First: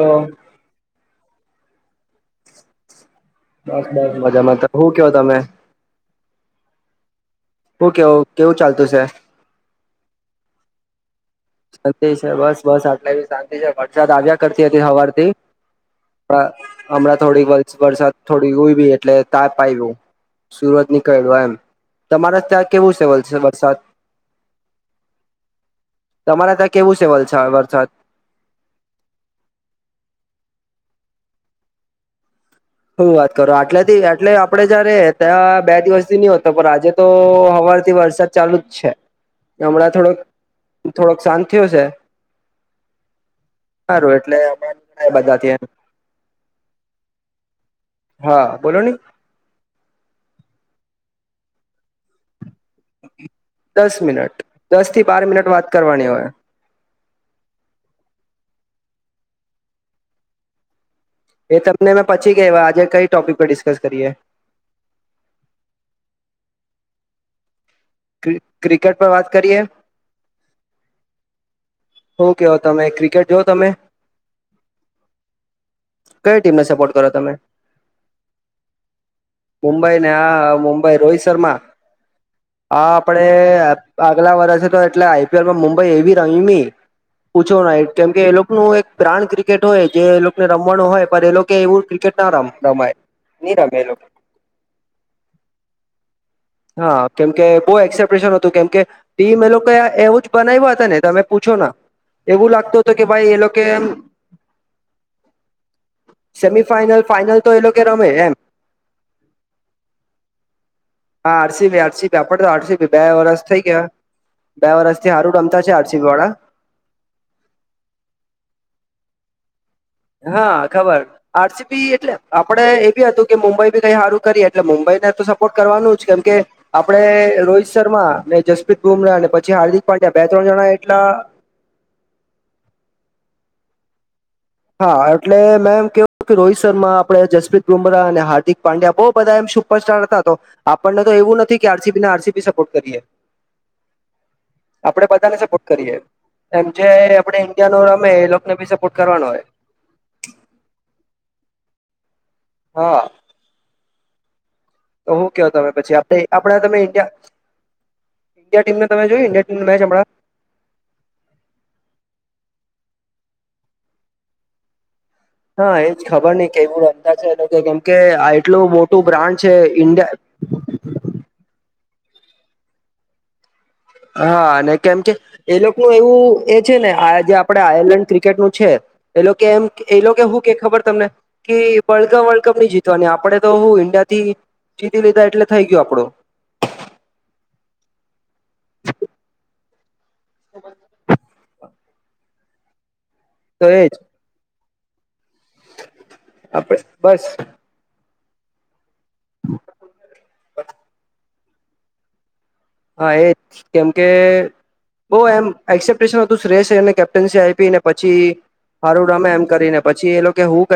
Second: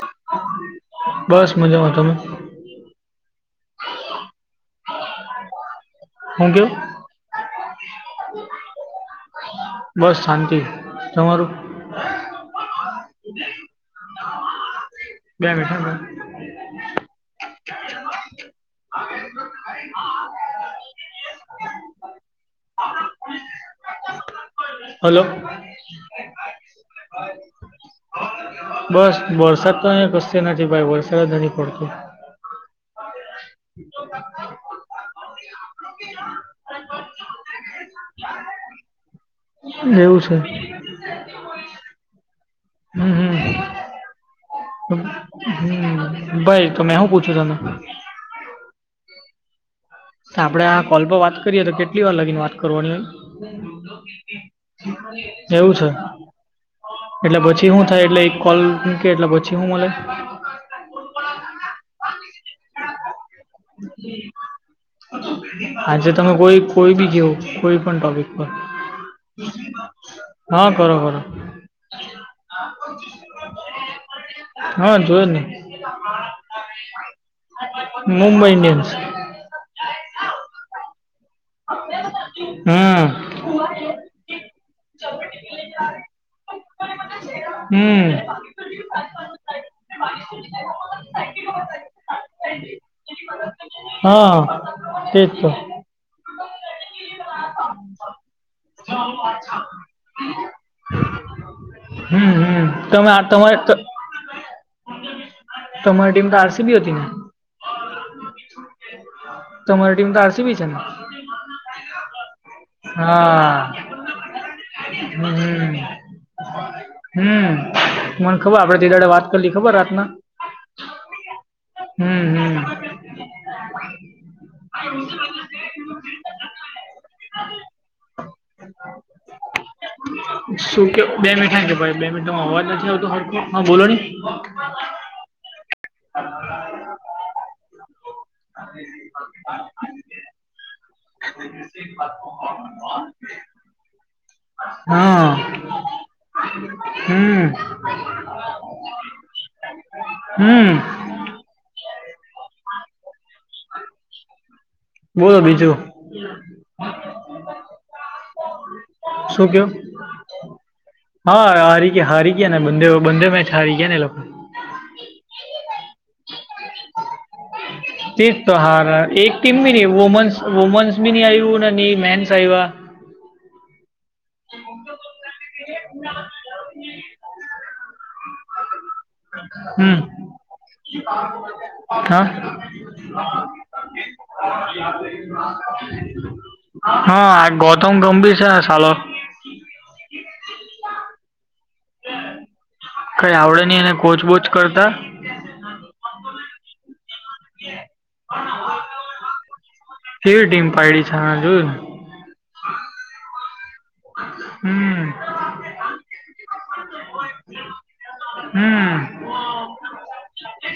તો બસ મજામાં તમે બસ બસ મજામાં તો હું ક્યો તમે હું કેવ હું કેવો કેવું ચાલતું છે બસ શાંતિ તમારું સંતી છે બસ બસ આટલા એ શાંતિ છે વરસાદ આવ્યા કરતી હવારથી બે મિનિટ હા હમણાં થોડીક વાર વરસાદ થોડી ઉઈ બી એટલે તાપ આઇવો સુરજ નીકળડ્યું એમ તમારે ત્યાં કેવું છે વ-વરસાદ હલો કેવું છે વલસાડ વરસાદ બસ વરસાદ તો અહીં કસ નથી ભાઈ વર્ષદ ની પડતો હું વાત કરો આટલે થી આટલે આપડે જયારે ત્યાં બે દિવસ હમણાં એવું છે થોડોક-થોડોક શાંત થયો છે હમ સારું એટલે અ [unintelligible] ઘણા હમ એ બધા [inaudible] હમ ભાઈ તો મેં હુ પૂછ્યું તને હા બોલો નને આપડા કોલ પર વાત કરીએ તો કેટલી વાર લગીને વાત કરવાની દસ મિનટ દસ થી બાર મિનટ [inaudible] વાત એવું છે કરવાની હોય એટલે પછી હું થાય એટલે એક કોલ મૂકે એટલે પછી હું મલે? એ તમને મે પછી કેવા આજે કઈ ટોપિક પર ડિસ્કસ કરીએ? આજે તમે કોઈ કોઈ ભી. જેવું કોઈ પણ ટોપિક ક્રિ પર ક્રિકેટ પર વાત કરીએ હા કરો કરો. શું કેવો તમે ક્રિકેટ જોઓ તમે? હા જોયો જ ને કઈ ટીમને સપોર્ટ કરો તમે? મુંબઈ ઇન્ડિયન્સ મુંબઈને આ મુંબઈ, રોહિત શર્મા. હા હમ આપડે આગલા વર્ષે તો એટલે આઈપીએલમાં મુંબઈ એવી રમમિ. પૂછો નઈ હમ કેમ કે એ લોકનું એક પ્રાણ ક્રિકેટ હોય કે એ લોકને રમવાનું હોય પણ એ લોકો એવું ક્રિકેટ રામ રમાય [unintelligible] એ લોકો હા તેજ તો. [inaudible] હા કેમકે બહ એક્સેપ્રેશન હતું કેમકે ટી મે એ લોકો એવું જ બનાવ્યા હતા ને તમે પૂછો ના. હમ એવું હમ લાગતું હતો કે તમે આ ભાઈ એ તમારે લોકે ત- એમ. તમારી ટીમ તો આરસીબી હતી ને સેમીફાઈનલ ફાાઈનલ તો એ લોકો રમે એમ. તમારી ટીમ તો આસી બી. હા આરસી આરસી આપડે તો આરસી બે વરષ હા થઈ ગયા. બે વરષથી હારૂ રમતા હમ છે, આરસીબીવાળા હમ, મન ખબર આપડે તે દાડે વાત કરીલી ખબર રાતના હા ખબર આરસીપી એટલે હમ હમ આપડે એ બી હતું કે મુંબઈ ભી કઈ હારું કરીએ એટલે મુંબઈ. તો સપોર્ટ કરવા. નું જ કેમ આપડે રોહિત શર્મા ને જસપ્રીત બુમરાહ અને પછી હાર્દિક પંડ્યા બે-ત્રણ જણાએ શું કેવો બે મિન કે ભાઈ બે મિનટોમાં અવાજ નથી આવતો ખર હ બોલોની. હા એટલે મેમ કેવું કે રોહિત શર્મા આપડે જસપ્રીત બુમરાહ અને હાર્દિક પાંડ્યા બો બધા એમ સુપરસ્ટાર હતા, તો આપડને તો એવું નથી કે આરસીપીના આરસીપી સપોર્ટ કરીએ. આપડે હા બધાને સપોર્ટ કરીએ. એમ જે હમ આપડે ઇન્ડિયા નો રમે એ લોકોકને બી સપોર્ટ કરવાનો હોય. હમ્મ. હા. [inaudible] તો હું બોલો કેવ તમે બીજું પછી આપણા તમે ઇન્ડિયા. ઈન્ડિયા ટીમને તમે જોયું શું ટીમનું કયો? મેચ હમણાં? હા, હારી ગયા, હારી ગયાને. બનદેવ બંદે મેચ હારી ગયા ને એ લોકો. હઅ, એજ ખબર નઈ કેવું રમતા છે એ લોકો કેમ કે, આ તેજ તો એટલું હાર મોટું એક બ્રાન્ચ ટીમ બી ની વુમન્સ, વુમન્સ બી ની આયવું ને ની મેન્સ આયવા. હા અને કેમ કે એ લોકો ન એવું એ છે ને આ જે આપડે આયર્લેન્ડ ક્રિકે કેટ નું છે. એ લોકો એમ હમ એ લોકો કે હું કે ખબર તમને કે, વર્લ્ડ હા કપ વર્લ્ડ કપ નઈ જીતવાની, આપડે તો હું ઇન્ડિયા હા આ ગૌતમ ગંભીર છે. હાલો. [inaudible] કઈ આવડે તો નહી એજ અને કોચબોચ કરતા. આપડે બસ [unintelligible] ફર ટીમ પાડીડી છે જોુ ને હા એજ કેમ કે હમ બહ એમ એક્સેપ્ટેશન હતું શ્રેય કેપ્ટનસી આવીી ને પછી હમ સારું રામે એમ કરીને પછી એ લોકો કે એજ હું ક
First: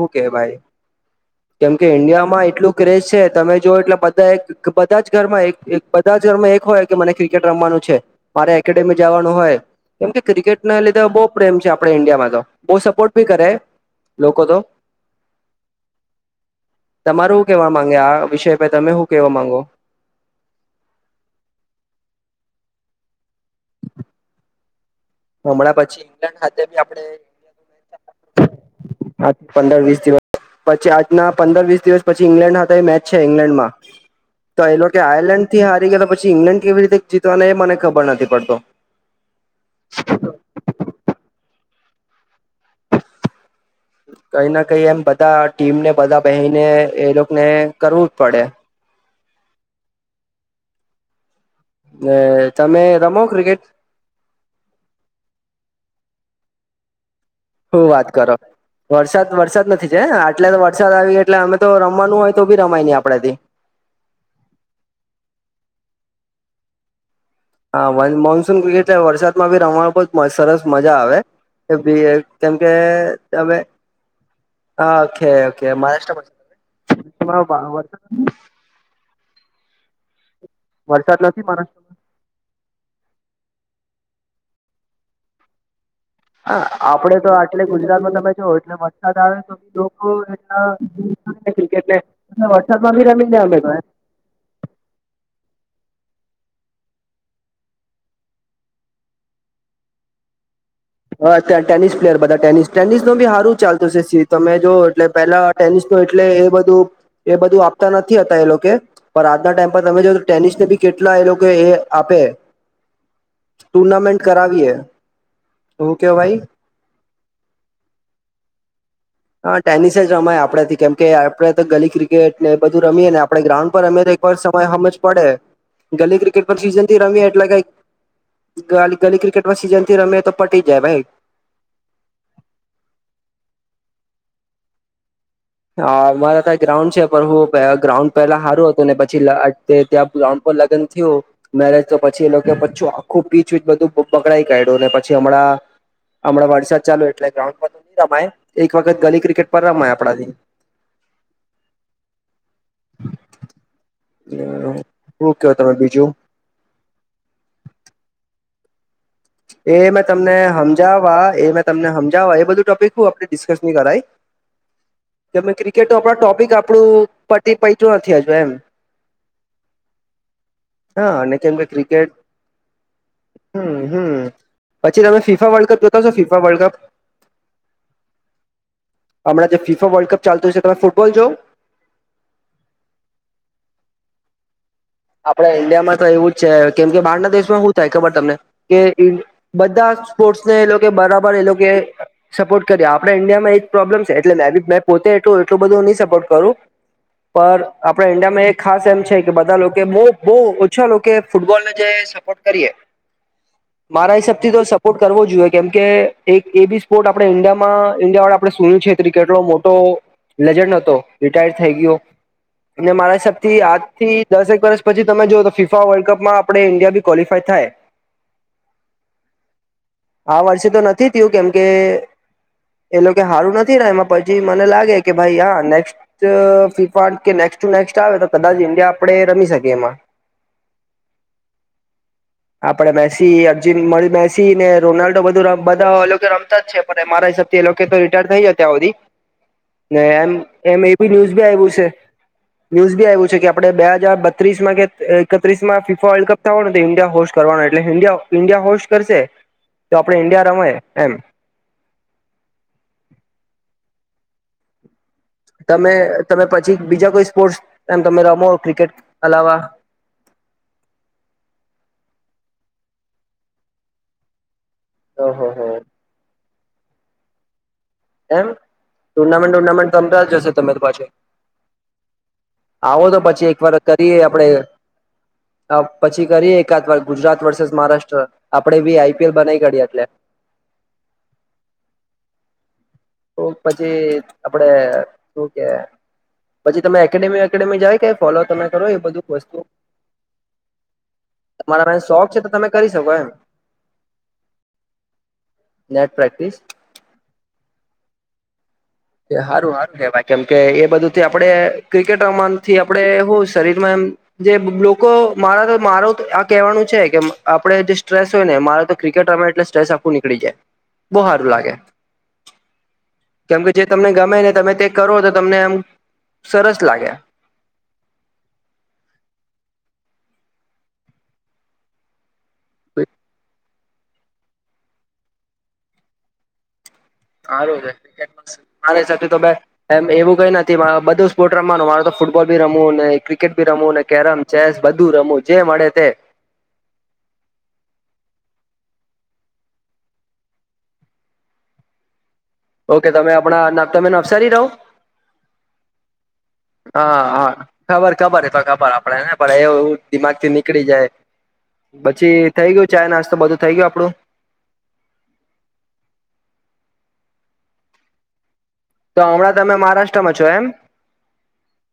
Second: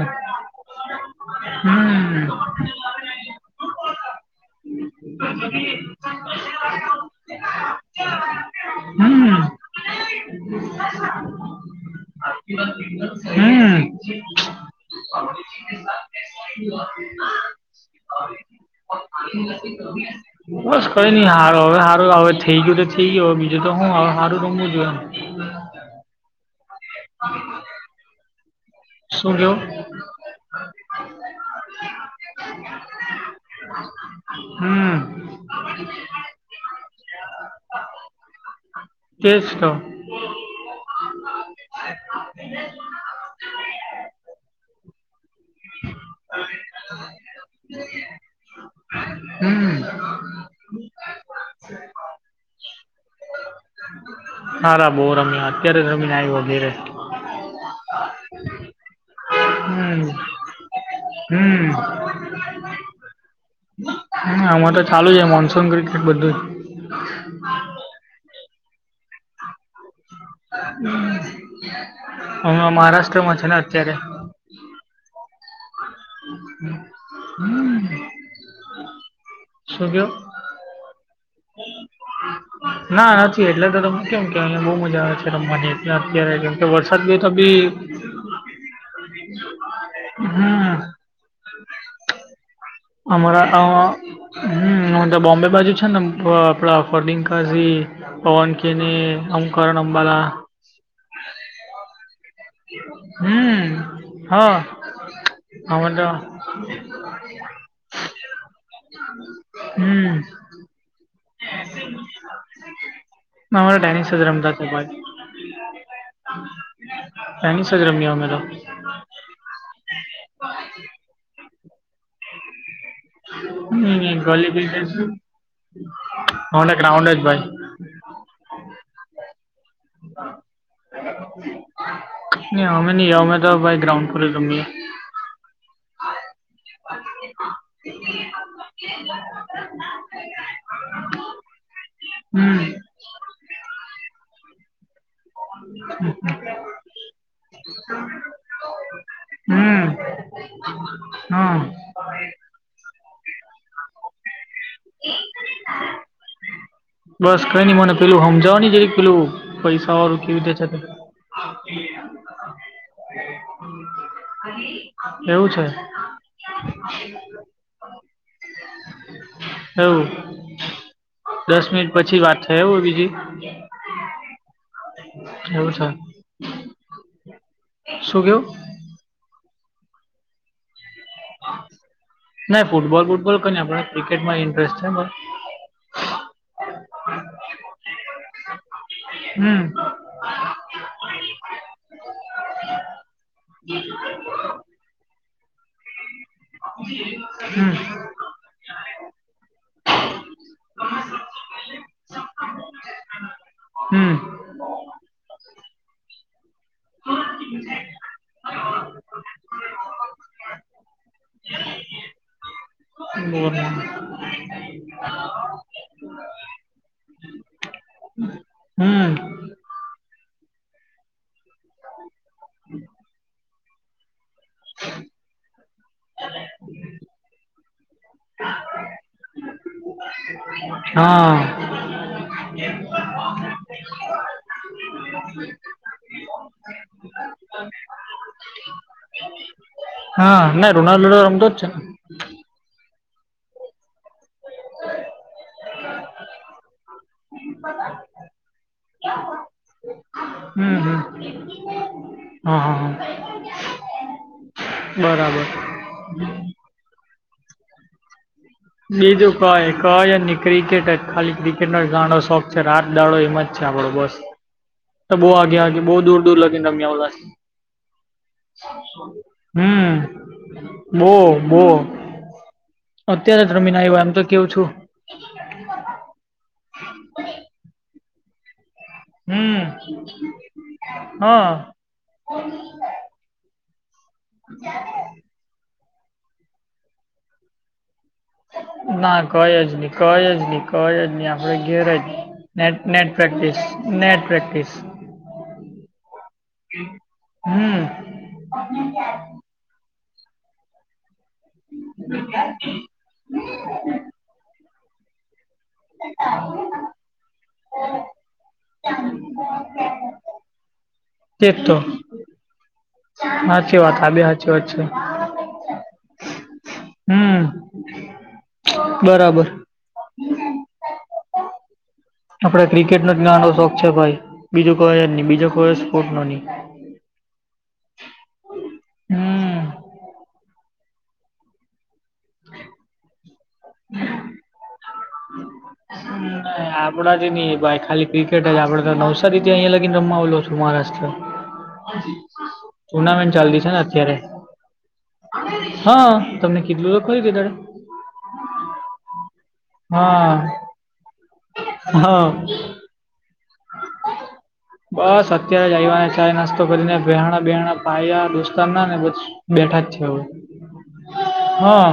હું કે ભાઈ તો કેમ કે હમ ઇન્ડિયામાં એટલું ક્રેઝ છે તમે જો એટલે બધા બધા જ ઘર માં એક હોય કે મને ક્રિકેટ રમવાનું છે મારે એકેડેમી જવાનું હમ હોય કેમ કે ક્રિકેટ ના લીધે બહુ પ્રેમ છે આપણે ઇન્ડિયામાં બહુ સપોર્ટ બી કરે લોકો તો [unintelligible] તમારું કેવા માંગે આ વિષય પર તમે શું કેવા માંગો [unintelligible] કઈ નહીંાર હવે હારું હવે થઈ ગયું તો થઈ ગયું હવે બીજું તો હું હવે સારું રમવું જોઈ એમ હમણાં પછી ઈંગ્લેન્ડ ખાતે બી આપે ઇન્ડિયા મે હા શું કેવું પંદર વીસ દિવસ પછી આજના પંદર વીસ દિવસ પછી ઈંગ્લેન્ડ હતા એ મેચ છે ઈંગ્લેન્ડમાં તો એલે હમ કે આયર્લેન્ડ થી હારી ગયા તો પછી ઈંગ્લેન્ડ કેવી રીતે જીતવાના એ મને ખબર નથી પડતો કે [unintelligible] કઈ ના કઈ એમ બ બધા ટીમને બધા બનીને એ લોકોને કરવું જ પડે હમ તમે રમો ક્રિકેટ હાાર બહુ રમી્યા અત્યારે રમીને આવ વગેરે હું વાત કરો વરસાદ વરસાદ નથી છે હમ આટલે વરસાદ આવી એટલે અમે તો હમ રમવાનું હોય તો બી રમાય આપણાથી હ આમાં તો ચાલુ છે મોનસૂન ક્રિકેટ બધું હા મોનસૂન એટલે વરસાદમાં ભી ર સરસ મજા આવેી કેમકે હમણાં મહારાષ્ટ્રમાં છે ને તમે અત્યારે હા ઓકે ઓકે મહારાષ્ટ્ર વર શું કેયા વરસાદ લ નથી મહારાષ્ટ્રમાં ના નથી એટલે તો તમ કેમ કે અહીયા બહુ મજા આવે છે રમવાની એટલે અત્યારે કેમ હા કે વરસાદ આપડે ગયો તો બી આટલે ગુજરાતમાં તમે જ એટલે વરસાદ આવે તો બી લોકો એટલા હમ ક્રિકેટલે અમારા હમ તો બોમ્બે બાજુ છે ને આપડા ફર્લકાજી પવન કે ને અમકરણ અંબાલા હ ટેનિસ પ્લેયર બધા ટેનિસ ટેનિસ નો બી સારું હમ ચાલતું છે સ તમે હા જો એટલે પેલા ટેનિસ અમે નો તો એટલે એ બધું એ બધું આપતા નથી હતા એ લોકો પણ આજના ટાઈમ પર તમે હમ જો તો ટેનિસ ને બી કેટલા લોકો એ આપે અમે તો ટેનિસ ટુર્નામેન્ટ કરાવીએ તો હું કે ભાઈ હની સજરમ્યા મેરા હા ટેનિસ જ રમાય આપડે થી કેમ કે આપડે તો ગલી ક્રિકેટ એ બધું રમીએને આપડણે ગ્રાઉન્ડ પર રમે હમ વાર ગલી ક્રિકેટ સમજ પડે ગલી ક્રિકેટ પર અમારે સીઝનથી ગ્રાઉન્ડ જ રમીએ એટલે ભાઈ કઈ ગલી ક્રિકેટમાં સીઝન થી રમે તો પટી જાય ભાઈ ન અમે નહી અમે તો ભાઈ ગ્રાઉન્ડ પર જઈ રમીએ. હા મારા ત્યાં ગ્રાઉન્ડ છે પણ હું ગ્રાઉન્ડ પેલા સારું હતું ને પછી ત્યાં ગ્રાઉન્ડ પર મેરેજ તો પછી એ પીચ હમ આખું પીચ વીચ બધું બગાડી કાઢ્યું. પછી હમણાં હમણાં વરસા ચાલુ એટલે ગ્રાઉન્ડ પર ન રમાય એક વખત ગલી ક્રિકેટ પર રમાય આપણાથી હમ. શું કયો તમે બીજું? બસ કઈ નઈ મને પેલું સમજાવોને જ પેલું એ પૈસા મેં વાળું તમને કેવી રીતે છે તે સમજાવવા એ તમને સમજાવ એ બધું ટોપિક શું આપડે ડિસ્કસ નહી કરાય. એવું તમે છે ક્રિકેટ આપ ટોપિક આપણું પત્યું નથી હજુ એમ. એવું હા અને કેમ દસ કે મિનિટ ક્રિકેટ પછી વાત થાય એવું બીજી હમ હમ પછી તમે ફીફા વર્લ્ડ એવું છે કપ જોતાવશો ફીફા વર્લ્ડ કપ? શું કેવું? હમણાં જે ફીફા વલ્ડ કપ ચાલતું છે તે. ના ફૂટબોલ વુટબોલ કઈ નહીં આપડને ક્રિકેટ માં ઇન્ટરેસ્ટ. છે બસ. આપણા ઈન્ડિયામાં તો એવું જ છે કેમ કે બહારના દેશમાં શું થાય ખબર તમને? કે હમ બધા સ્પોર્ટ્સને એ લોકો બરાબર એ લોકો સપોર્ટ કર્યા આપણે આપણે ઇન્ડિયા માં પ્રોબલેમ છે એટલે મેં ભી પોતે એટું એટલું બધું નહી સપોર્ટ કરું. પણ હમ આપડા ઇન્ડિયામાં એક ખાસ એમ છે કે બધા લોકો કે બહુ બહુ ઓછા લોકો ફૂટબોલને જે સપોર્ટ કરીએ. હમ મારા હિસાબથી તો સપોર્ટ કરવો જોઈએ કેમ કે એક એક- બે ભી સ્પોર્ટ આપણે ઇન્ડિયામાં ઇન્ડિયા વાળા. આપ સુન્યું છે કેટલો મોટો લેજેન્ડ હતો રિટાયર થઈ ગયો. અને મારા હિસાબ બોલ. થી આજ થી દસ. વર્ષ પછી તમે જો તો ફીફા વર્લ્ડ કપ માં આપણે ઇન્ડિયા બી ક્વોલિફાય થાય. હમ આ વર્ષે તો નથી થયું કેમ કે કે એ લોકો હારું નથી એમાં મને લાગે કે ભાઈ હા નેક્સ ટુ નેક્સ્ટ આવે તો કદાચ ઇન્ડિયા આપણે રમી. એમાં હા. આપડે મેસી અર્જુન મળી મેસી ને રોનાલ્ડો બધું બધા અલગ રમતા જ છે પણ મારા હિસાબથી લોકો તો રિટાયર થઈ ગયા અત્યાર સુધી ને એમ હા ના એમ એ બી રોનાલ્ડો ન્યુઝ બી રમતો જ આવ્યું ને છે ન્યુઝ બી આવ્યું છે કે આપડે બે હજાર ત્રીસ માં કે એકત્રીસ માં ફીફા વર્લ્ડ કપ થવાનું તો ઇન્ડિયા હોસ્ટ કરવાનો એટલે ઇન્ડિયા હોસ્ટ કરશે. તો આપણે ઈન્ડિયા રમાય હમ હમ એમ. હા હા હા. હ. તમે તમે પછી બીજા કોઈ સ્પોર્ટ્સ એમ તમે રમો? ક્રિકેટ બીજું અલાવા કંઇ કઈ જ નહીં ક્રિકેટ ખાલી ક્રિકેટ નો જ ઘણો શોખ. રાત દહાડો એમાં જ છે આપડો બસ તો બહુ ઓહો આગ્યા હો આગ બહુ દૂર દૂર લગી. રમ્યાઉ લય. એમ ટુર્નામેન્ટ હમ ટુર્નામેન્ટ રમતા જ હશો તમે તો પાછું બહુ બહુ. આવો તો પછી એક વાર કરીએ આપડે કેવું છું પછી કરી એકાદ વાર ગુજરાત વર્સેસ મહારાષ્ટ્ર. આપડે બી આઈપીએલ હમ બનાવી કાઢીએ એટલે હા. તો પછી આપડે શું કે? પછી તમે એકેડેમી વકેેડેમી જાઓ ક્યાંય? ના કઈ જ નહી કઈ જ નહી કઈ જ નહી આપડે ઘેર તમારા જ શોખ છે તો તમે નેટ કરી નેટ. શકો એમ practice net practice net practice હમ પ કે સારું સારું કેવા કેમ કે એ બધું થી આપણે ક્રિકેટ રમાથી આપણે હું શરીરમાં એમ જે લોકો મારા તો માર આ કહેવાનું છે કે આપણે જે સ્ટ્રેસ હોય ને મારે તો ક્રિકેટ રમે એટલે સ્ટ્રેસ આપખવું નીકળી બહારું લાગે કેમ કે અચછા જે તમને ગમે ને તમે તે કરો તો તમને એમ સરસ લાગે હમ બરાબર. આપડે ક્રિકેટ નો જ ગાંડો શોખ છે ભાઈ બીજું કોઈ નહી બીજો કોઈ સ્પોર્ટ નો નહી સારું છે મારે હમ સાથે એમ એવું કઈ ના થી બધું સ્પોર્ટ રમવાનું મારે તો ફટબોલી રમવું ને ક્રિકેટી રમું ને કેરમ ચેસ બધું રમવું જે મળે તે આપણા જ ન ભાઈ ખાલી ક્રી કેટ આપડે તો નવસારી થી અહીિયાયા લગીને રમાવલો છું મહારાષ્ટ્ર ઓકે તમે ટુર્નામેન્ટ ચાલતી છે ને આપણા તમે અત્યારે નવસારી રહો હા તમને કીધલું તો ખરી હા તે હા દાડે ખબર ખબર એ તો ખબર આપડેને પણ એવું હા દિમાગ થી નીકળી જાય હા પછી થઈ ગયું ચાય નાસ્તો બધું. થઈ ગયું આપડું બસ અત્યારે જ આવવાને ચાાય નાસ્તો કરીને વહેણ બેહણા પાયા દુ ના ને બસ તો હમણાં તમે બેઠા જ છે હવે મહારાષ્ટ્રમાં છો એમ હા.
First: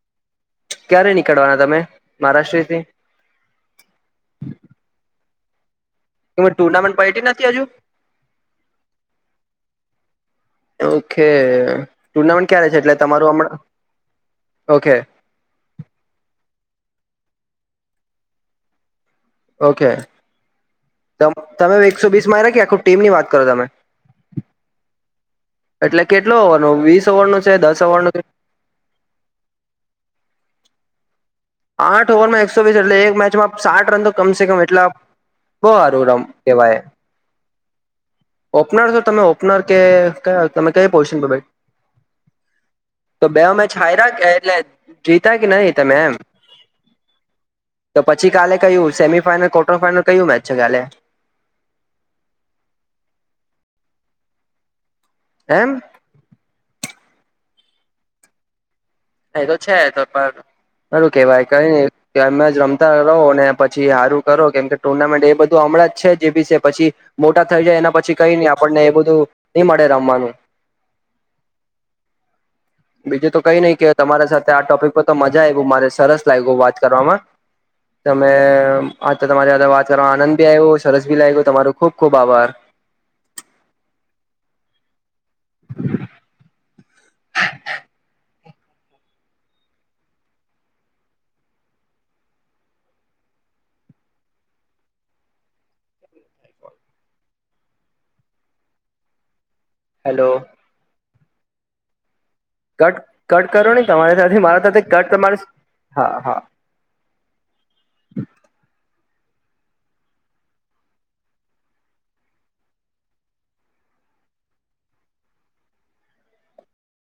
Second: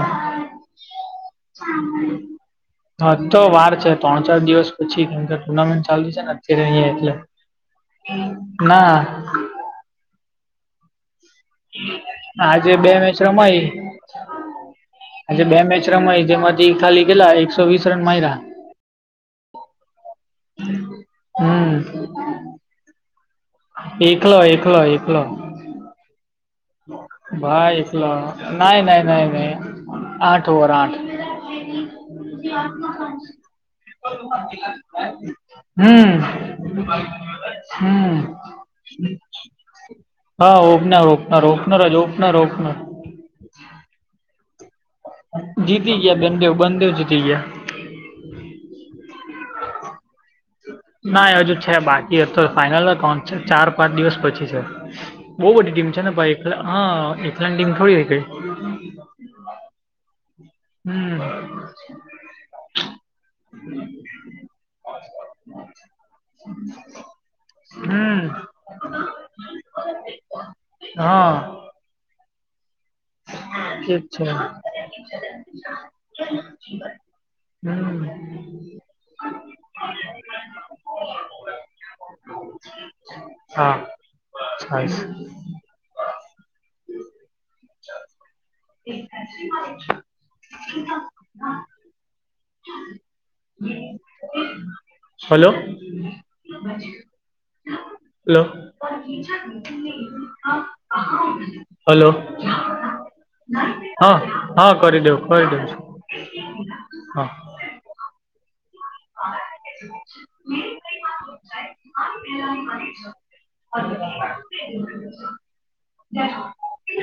ક્યારે નીકળવાના તમે મહારાષ્ટ્રથી હા તો વાર છે ત્રણ ચાર દિવસ પછી કક ટુર્મેન્ટ ચાલુ કે થઈ ગઈ અહીંયા ટુર્નામેન્ટ પયટી નથી હજુ એટલે ના ઓકે ટુર્નામેન્ટ ક્યારે આજે છે બે એટલે મેચ તમારું હમણાં રમાઈ ઓકે આજે બે મેચ રમાય જેમાંથી ખાલી ગેલા એકસો વીસ રન મારા ઓકે હમ તમે એકસો બીસ માં કે આખું ટીમ ની વાત કરો તમે એકલો એકલો એકલો. એટલે કેટલો ઓવરનો વીસ ઓવરનો છે ભાઈ દસ ઓવરનો એટલા છે ના નાઈ નહી નહી આઠ ઓવર આઠ આઠ ઓવરમાં એકસો વીસ એટલે એક હમ. મેચમાં સાઠ રન તો કમસે કમ એટલા [inaudible] બહુ સારું રમ કહેવાય [unintelligible] ઓપનર તો તમે ઓપનર કે હા તમે કઈ ઓપનર પોઝિશન પર. ઓપનર ઓપનર જ ઓપનર ઓપનર તો બેવ મેચ હાઇરા કે એટલે જીતા કે નહી તમે જીતી એમ ગયા બન દેવ બન દેવ જીતી ગયા. તો પછી કાલે કયું સેમીફાઈનલ ક્વાર્ટર ફાઈઇનલ કયું મેચ છે કાલે ના હજુ છે બાકી અ તો તો ફાઈનલ કોણ ચાર પાંચ દિવસ પછી છે બહુ બધી એમ ટીમ છે ને ભાઈ હ એટલાની ટીમ થોડી હોય કેઈ એ તો છે તો પણ સારું કેવાય કને અમે જ રમતા રહો પછી હારું કરો કેમ કે ટુર્નામેન્ટ એ બધું હમણાંજ છે જે બી છે પછી મોટા થઈ જાય એના પછી હમ કઈ નહી આપણને એ બધું નઈ મળે રમવાનું. હા. બીજું તો કઈ નઈ કે ઠીક છે તમારા સાથે આ ટોપિક પર તો મજા આવ મારે સરસ લાગ્યું વાત કરવામાં હમ તમે આ તમારી સાથે વાત કરવા આનંદ ભી આવ્યો સરસ ભી લાગ ગ્યું તમારું ખુબ ખુબ આભાર. હા હ છે. [inaudible] [inaudible] [unintelligible] Hello. Hello. Hello. Hello. Cut cut કરો નહી તમારી હા સાથેથી મારા હા સાથે કરી કટ દઉં તમારે કરી દઉં છું હા હા [inaudible] હા [inaudible] [inaudible]